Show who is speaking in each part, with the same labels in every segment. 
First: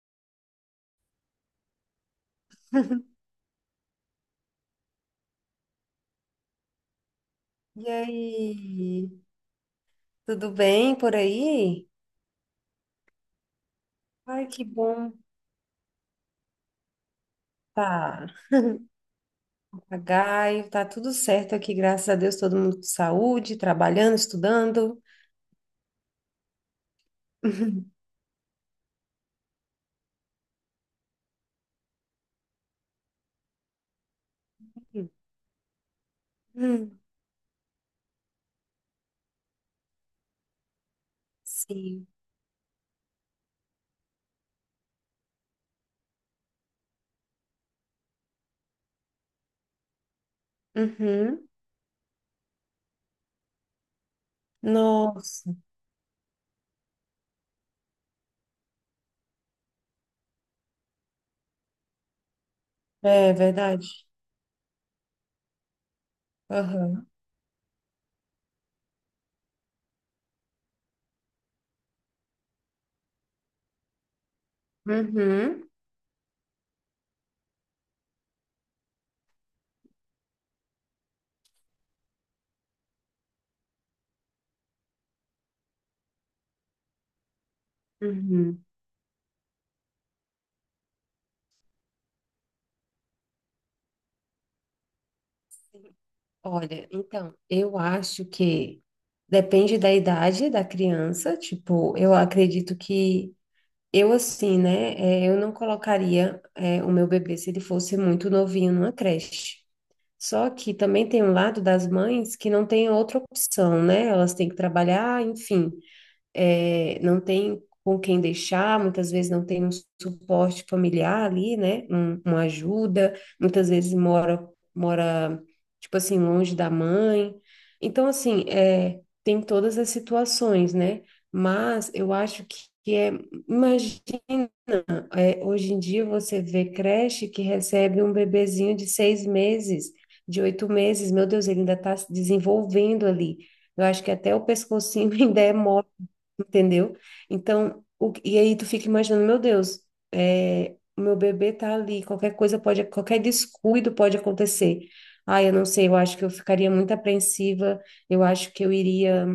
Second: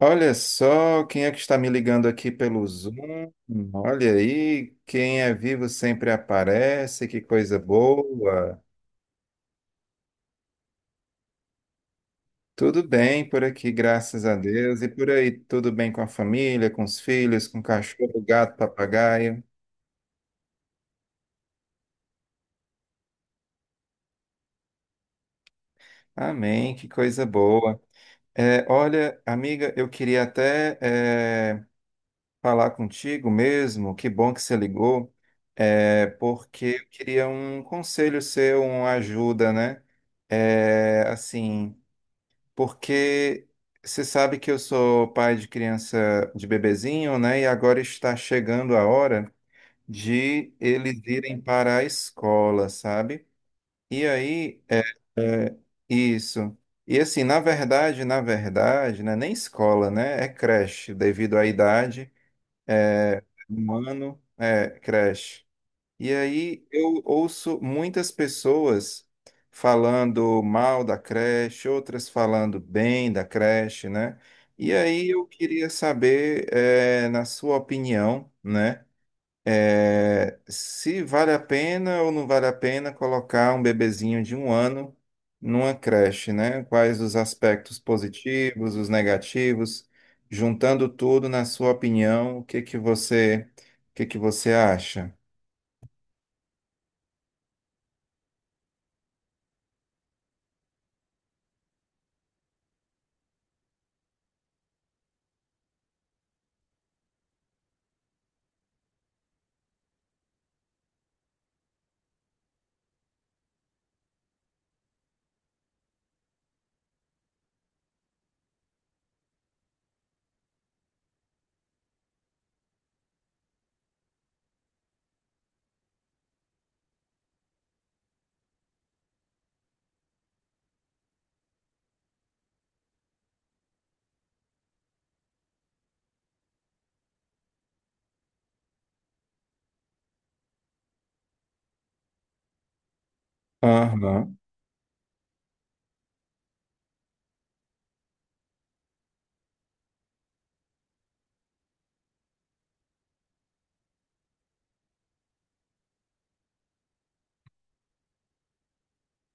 Speaker 1: Olha só quem é que está me ligando aqui pelo Zoom. Olha aí, quem é vivo sempre aparece, que coisa
Speaker 2: E
Speaker 1: boa.
Speaker 2: aí, tudo bem por aí?
Speaker 1: Tudo bem por aqui, graças a
Speaker 2: Ai, que
Speaker 1: Deus. E por
Speaker 2: bom.
Speaker 1: aí, tudo bem com a família, com os filhos, com o cachorro,
Speaker 2: Tá,
Speaker 1: gato, papagaio.
Speaker 2: papagaio, tá tudo certo aqui, graças a Deus, todo mundo com saúde, trabalhando, estudando.
Speaker 1: Amém, que coisa boa. É, olha, amiga, eu queria até falar contigo mesmo. Que bom que você ligou, é, porque eu
Speaker 2: Hum.
Speaker 1: queria um conselho seu, uma ajuda, né? É, assim,
Speaker 2: Sim.
Speaker 1: porque você sabe que eu sou pai de criança de bebezinho, né? E agora está chegando a hora de eles irem
Speaker 2: Uhum.
Speaker 1: para a escola, sabe? E aí, é
Speaker 2: Nossa,
Speaker 1: isso. E assim, na verdade, né? Nem escola, né? É creche, devido à idade,
Speaker 2: é
Speaker 1: um
Speaker 2: verdade.
Speaker 1: ano, é creche. E aí eu
Speaker 2: Aham.
Speaker 1: ouço muitas pessoas falando mal da creche, outras falando bem da creche, né? E aí eu
Speaker 2: Uhum.
Speaker 1: queria saber, na sua opinião, né? Se vale a pena ou não vale a pena colocar um bebezinho de um ano numa creche, né? Quais os aspectos
Speaker 2: Uhum.
Speaker 1: positivos, os negativos, juntando tudo, na sua opinião, o que que você acha?
Speaker 2: Olha, então, eu acho que depende da idade da criança, tipo, eu acredito que eu assim, né? Eu não colocaria o meu bebê se ele fosse muito novinho numa creche. Só que também tem um lado das mães que não tem outra opção, né? Elas têm que trabalhar, enfim é, não tem com quem deixar, muitas vezes não tem um suporte familiar ali, né? Uma ajuda, muitas vezes mora, tipo assim, longe da mãe. Então, assim, é, tem todas as situações, né? Mas eu acho que é, imagina, é, hoje em dia você vê creche que recebe um bebezinho de 6 meses, de 8 meses, meu Deus, ele ainda está se desenvolvendo ali. Eu acho que até
Speaker 1: Aham.
Speaker 2: o pescocinho ainda é mole. Entendeu? Então, e aí tu fica imaginando, meu Deus, é, o meu bebê tá ali, qualquer coisa pode, qualquer descuido pode acontecer. Ah, eu não sei, eu acho que eu ficaria muito apreensiva, eu acho que eu iria.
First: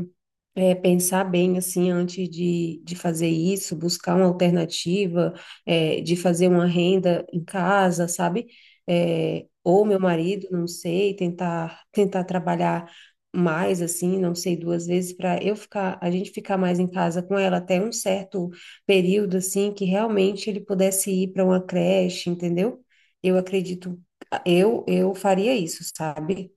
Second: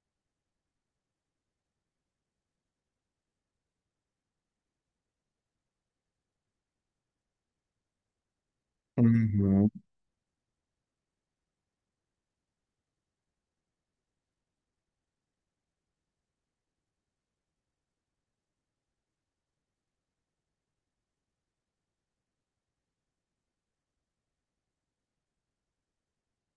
Speaker 2: Pensar bem assim antes de fazer isso, buscar uma alternativa, é, de fazer uma renda em casa, sabe? É,
Speaker 1: Uhum,
Speaker 2: ou meu marido, não sei, tentar trabalhar mais assim, não sei, 2 vezes para eu ficar, a gente ficar mais em casa com ela até um certo período assim que realmente ele pudesse ir para uma creche, entendeu? Eu acredito, eu faria isso, sabe?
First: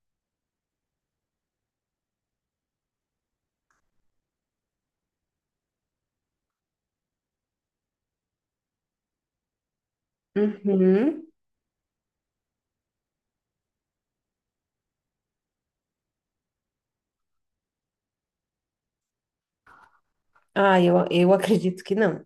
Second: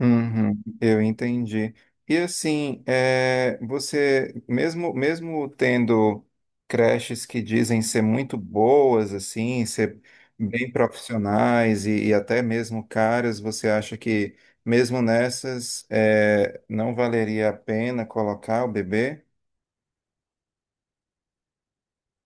Speaker 1: uhum, eu entendi. E assim, é, você, mesmo tendo creches que dizem ser muito boas, assim, ser bem
Speaker 2: Uhum.
Speaker 1: profissionais e até mesmo caras, você acha que mesmo nessas, é, não valeria a pena colocar o bebê?
Speaker 2: Ah, eu acredito que não.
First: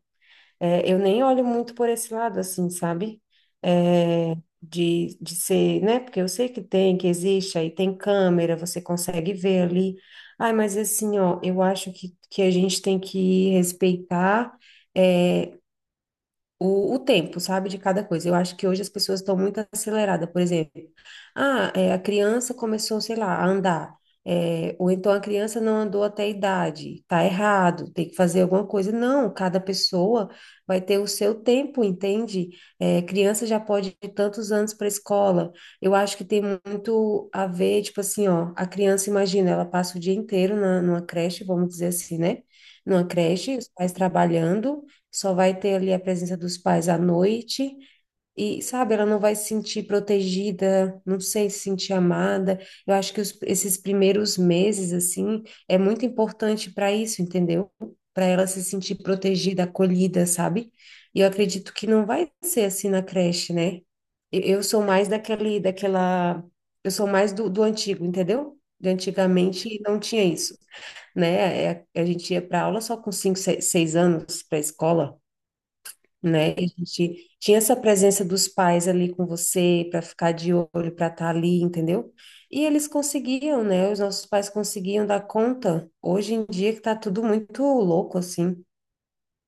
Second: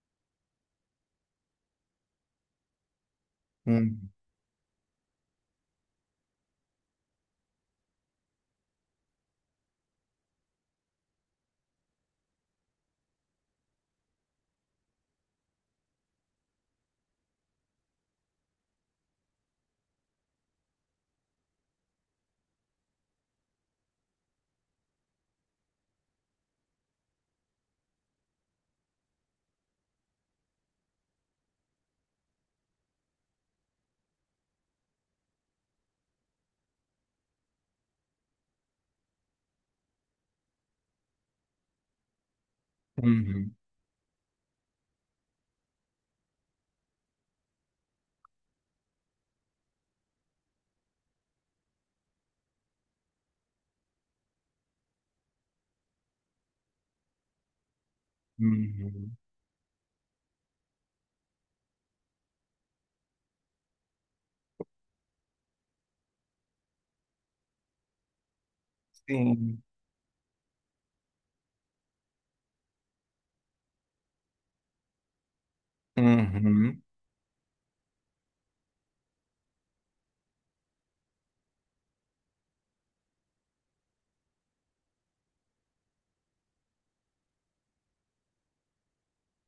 Speaker 2: É, eu nem olho muito por esse lado, assim, sabe?
Speaker 1: Uhum,
Speaker 2: É, de ser, né? Porque eu sei que tem, que existe, aí tem câmera, você consegue ver ali. Ai, mas assim, ó, eu acho que a gente tem que respeitar, é, o tempo, sabe, de cada coisa. Eu acho que hoje as pessoas estão muito aceleradas, por exemplo. Ah, é, a criança começou, sei lá, a andar. É, ou então a criança não andou até a idade, tá errado, tem que fazer alguma coisa. Não, cada pessoa vai ter o seu tempo, entende? É, criança já pode ir tantos anos para a escola. Eu acho que tem muito a ver, tipo assim, ó, a criança, imagina, ela passa o dia inteiro na, numa creche, vamos dizer assim, né? Numa
Speaker 1: uhum,
Speaker 2: creche, os pais trabalhando só vai ter ali a presença dos pais à noite e, sabe, ela não vai se sentir protegida, não sei, se sentir amada. Eu acho que esses primeiros meses, assim, é muito importante para isso, entendeu? Para ela se sentir
Speaker 1: uhum.
Speaker 2: protegida, acolhida, sabe? E eu acredito que não vai ser assim na creche, né? Eu sou mais daquele, daquela, eu sou mais do antigo, entendeu? De
Speaker 1: Sim.
Speaker 2: antigamente não tinha isso, né? É, a gente ia para aula só com cinco, seis anos para a escola, né? E a
Speaker 1: Uhum.
Speaker 2: gente tinha essa presença dos pais ali com você para ficar de olho, para estar ali, entendeu? E eles conseguiam, né? Os nossos pais conseguiam dar conta. Hoje em dia que tá tudo muito louco assim.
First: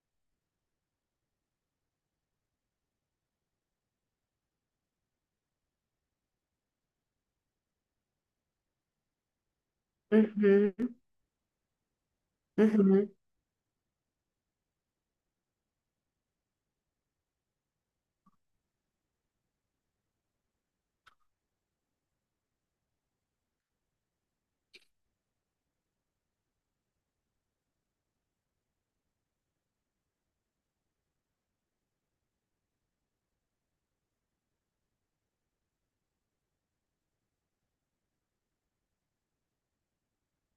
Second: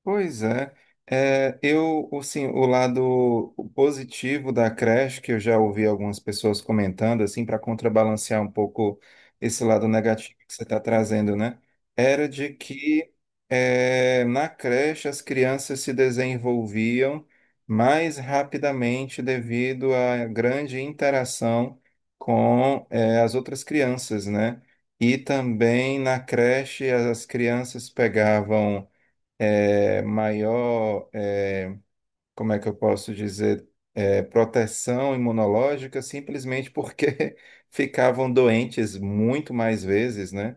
Speaker 1: Pois é. É, eu, assim, o lado positivo da creche, que eu já ouvi algumas pessoas comentando, assim, para contrabalancear um pouco esse lado negativo que você está
Speaker 2: Uhum,
Speaker 1: trazendo, né? Era de
Speaker 2: uhum,
Speaker 1: que é, na creche as crianças se desenvolviam mais rapidamente devido à grande interação com é, as outras crianças, né? E também na creche as crianças pegavam é, maior, é, como é que eu posso dizer, é, proteção imunológica, simplesmente porque ficavam doentes muito mais vezes, né?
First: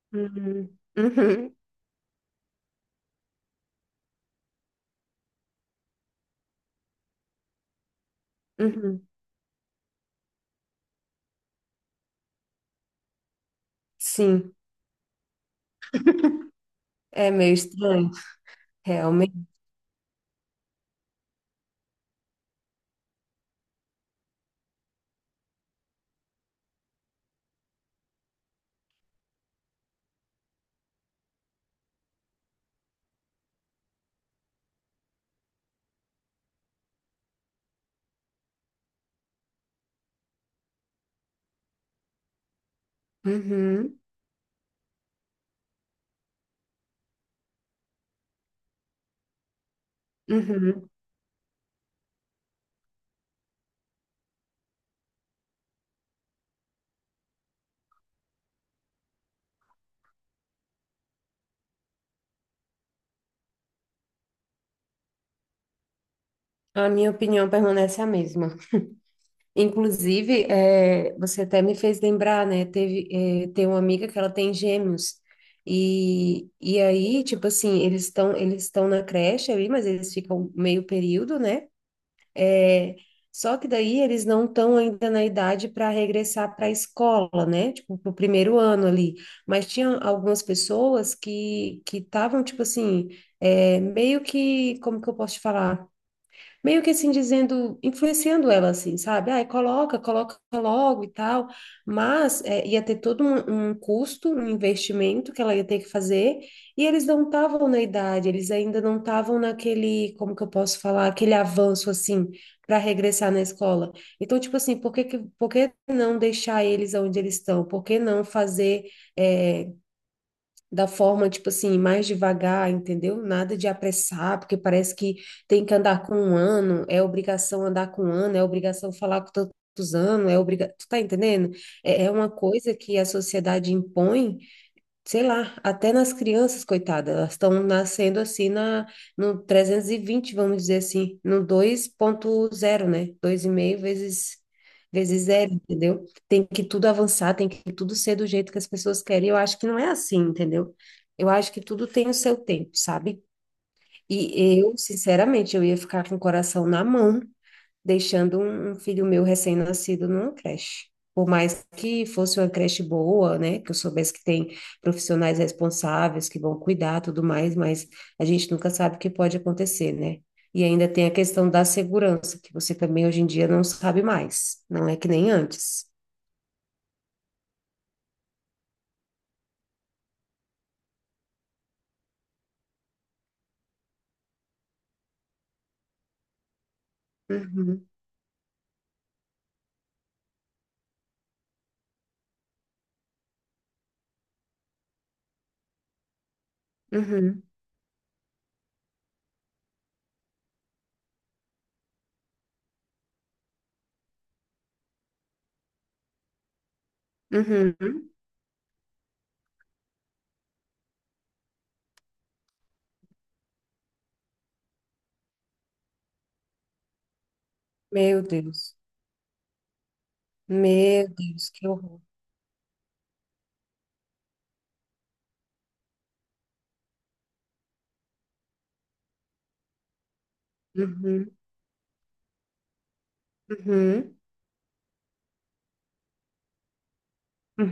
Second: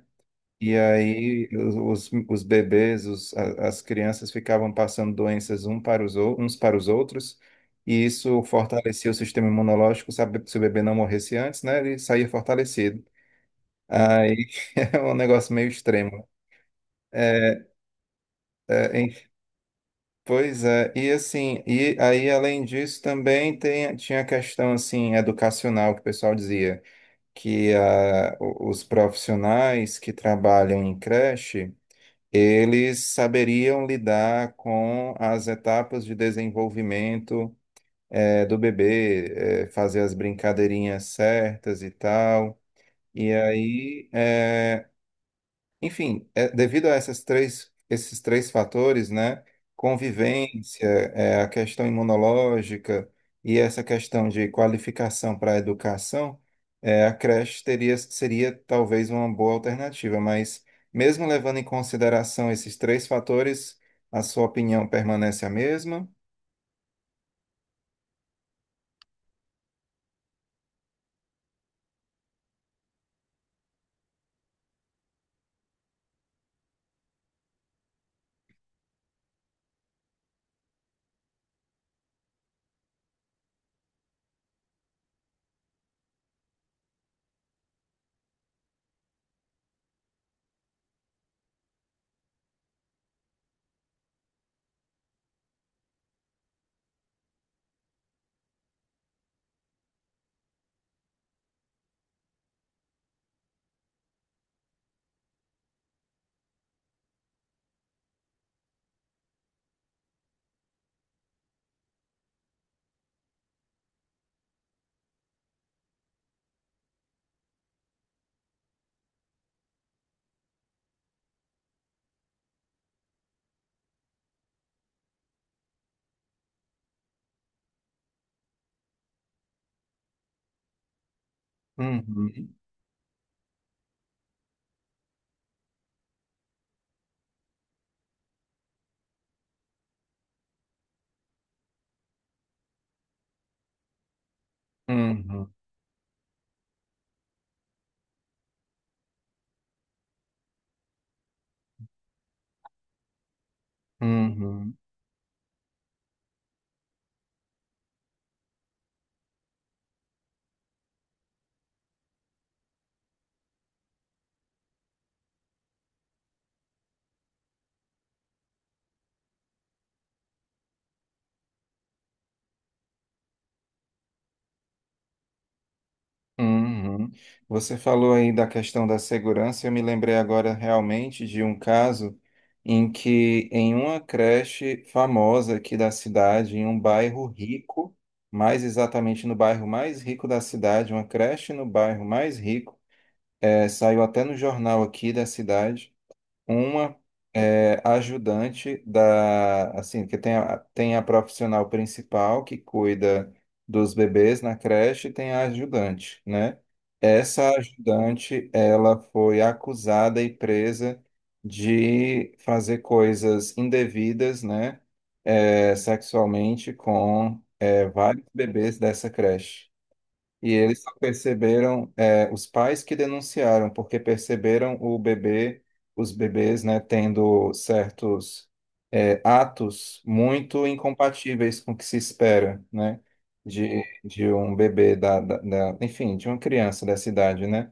Speaker 1: E
Speaker 2: uhum,
Speaker 1: aí
Speaker 2: uhum,
Speaker 1: os bebês, as crianças ficavam passando doenças um para os, uns para os outros, e isso
Speaker 2: uhum.
Speaker 1: fortalecia o sistema imunológico, sabe, se o bebê não morresse antes, né? Ele saía fortalecido. Aí
Speaker 2: Sim,
Speaker 1: é um negócio meio extremo.
Speaker 2: é meio
Speaker 1: É,
Speaker 2: estranho,
Speaker 1: é,
Speaker 2: realmente.
Speaker 1: Pois é, e assim, e aí além disso também tem, tinha a questão assim educacional que o pessoal dizia que ah, os profissionais que trabalham em creche, eles saberiam lidar com as etapas de desenvolvimento do bebê, fazer as brincadeirinhas certas e tal. E
Speaker 2: Uhum,
Speaker 1: aí enfim, é, devido a esses três fatores, né? Convivência,
Speaker 2: uhum.
Speaker 1: é, a questão imunológica e essa questão de qualificação para a educação, é, seria talvez uma boa alternativa, mas mesmo levando em consideração esses três fatores, a sua opinião permanece a mesma?
Speaker 2: A minha opinião permanece a mesma. Inclusive, você até me fez lembrar, né? Teve, tem uma amiga que ela tem gêmeos. E aí, tipo assim, eles estão na creche ali, mas eles ficam meio período, né? Eh, Só que daí eles não estão ainda na idade para regressar para a escola, né? Tipo, pro primeiro ano ali. Mas tinha algumas pessoas que estavam, tipo assim, é meio que, como que eu posso te falar? Meio que assim dizendo, influenciando ela assim, sabe? Ai, coloca, coloca logo e tal, mas é, ia ter todo um custo, um investimento que ela ia ter que fazer, e eles não estavam na idade, eles ainda não estavam naquele, como que eu posso falar, aquele avanço assim para regressar na escola. Então, tipo assim, por que não deixar eles onde eles estão? Por que não fazer é, da forma, tipo assim, mais devagar, entendeu? Nada de apressar, porque parece que tem que andar com um ano, é obrigação andar com um ano, é obrigação falar com tantos anos, é obrigação. Tu tá entendendo? É, é uma
Speaker 1: Uhum,
Speaker 2: coisa que a sociedade impõe, sei lá, até nas crianças, coitadas, elas estão nascendo assim na, no 320, vamos dizer assim, no 2.0, né? Dois e meio vezes, vezes
Speaker 1: uhum,
Speaker 2: zero, entendeu? Tem que tudo avançar, tem que tudo ser do jeito que as pessoas querem. Eu acho que não é assim, entendeu? Eu acho que tudo tem o seu tempo, sabe? E eu,
Speaker 1: uhum.
Speaker 2: sinceramente, eu ia ficar com o coração na mão deixando um filho meu recém-nascido numa creche. Por mais que fosse uma creche boa, né, que eu soubesse que tem profissionais responsáveis que vão cuidar, tudo mais, mas a gente nunca sabe o que pode acontecer, né? E ainda tem a questão da segurança, que você também hoje em dia não sabe mais, não é que nem antes.
Speaker 1: Uhum. Você falou aí da questão da segurança. Eu me lembrei agora realmente de um caso em que, em uma creche famosa aqui da cidade, em um bairro
Speaker 2: Uhum,
Speaker 1: rico, mais exatamente no bairro mais rico da cidade, uma creche no bairro mais rico, saiu até no jornal aqui da cidade uma
Speaker 2: uhum,
Speaker 1: é, ajudante da, assim, que tem a, tem a profissional principal que cuida dos bebês na creche e tem a ajudante, né? Essa
Speaker 2: uhum.
Speaker 1: ajudante, ela foi acusada e presa de fazer coisas indevidas, né? é, sexualmente com é,
Speaker 2: Meu
Speaker 1: vários
Speaker 2: Deus,
Speaker 1: bebês dessa creche. E eles só
Speaker 2: meu Deus, que
Speaker 1: perceberam,
Speaker 2: horror.
Speaker 1: é, os pais que denunciaram, porque perceberam o bebê, os bebês, né, tendo certos, é, atos muito
Speaker 2: Uhum,
Speaker 1: incompatíveis com o que se espera, né,
Speaker 2: uhum,
Speaker 1: de um bebê enfim, de uma criança dessa idade, né?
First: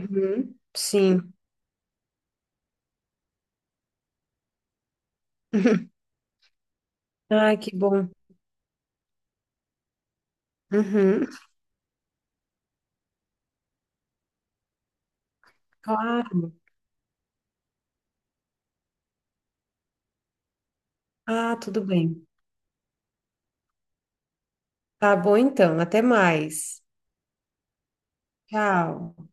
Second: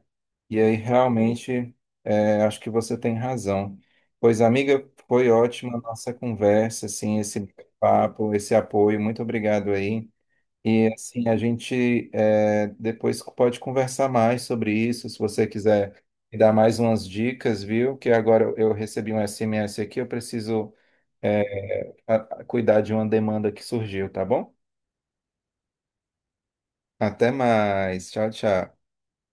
Speaker 1: E aí
Speaker 2: Sim.
Speaker 1: realmente, é, acho que você tem razão. Pois, amiga, foi ótima a nossa conversa, assim, esse
Speaker 2: Ai, que bom.
Speaker 1: papo, esse apoio. Muito obrigado aí. E
Speaker 2: Uhum.
Speaker 1: assim, a gente é, depois pode conversar mais sobre isso, se você quiser me dar
Speaker 2: Claro.
Speaker 1: mais umas dicas, viu? Que agora eu recebi um SMS aqui, eu preciso
Speaker 2: Ah,
Speaker 1: é,
Speaker 2: tudo
Speaker 1: a-
Speaker 2: bem.
Speaker 1: cuidar de uma demanda que surgiu, tá bom?
Speaker 2: Tá bom então. Até mais.
Speaker 1: Até mais. Tchau, tchau.
Speaker 2: Tchau.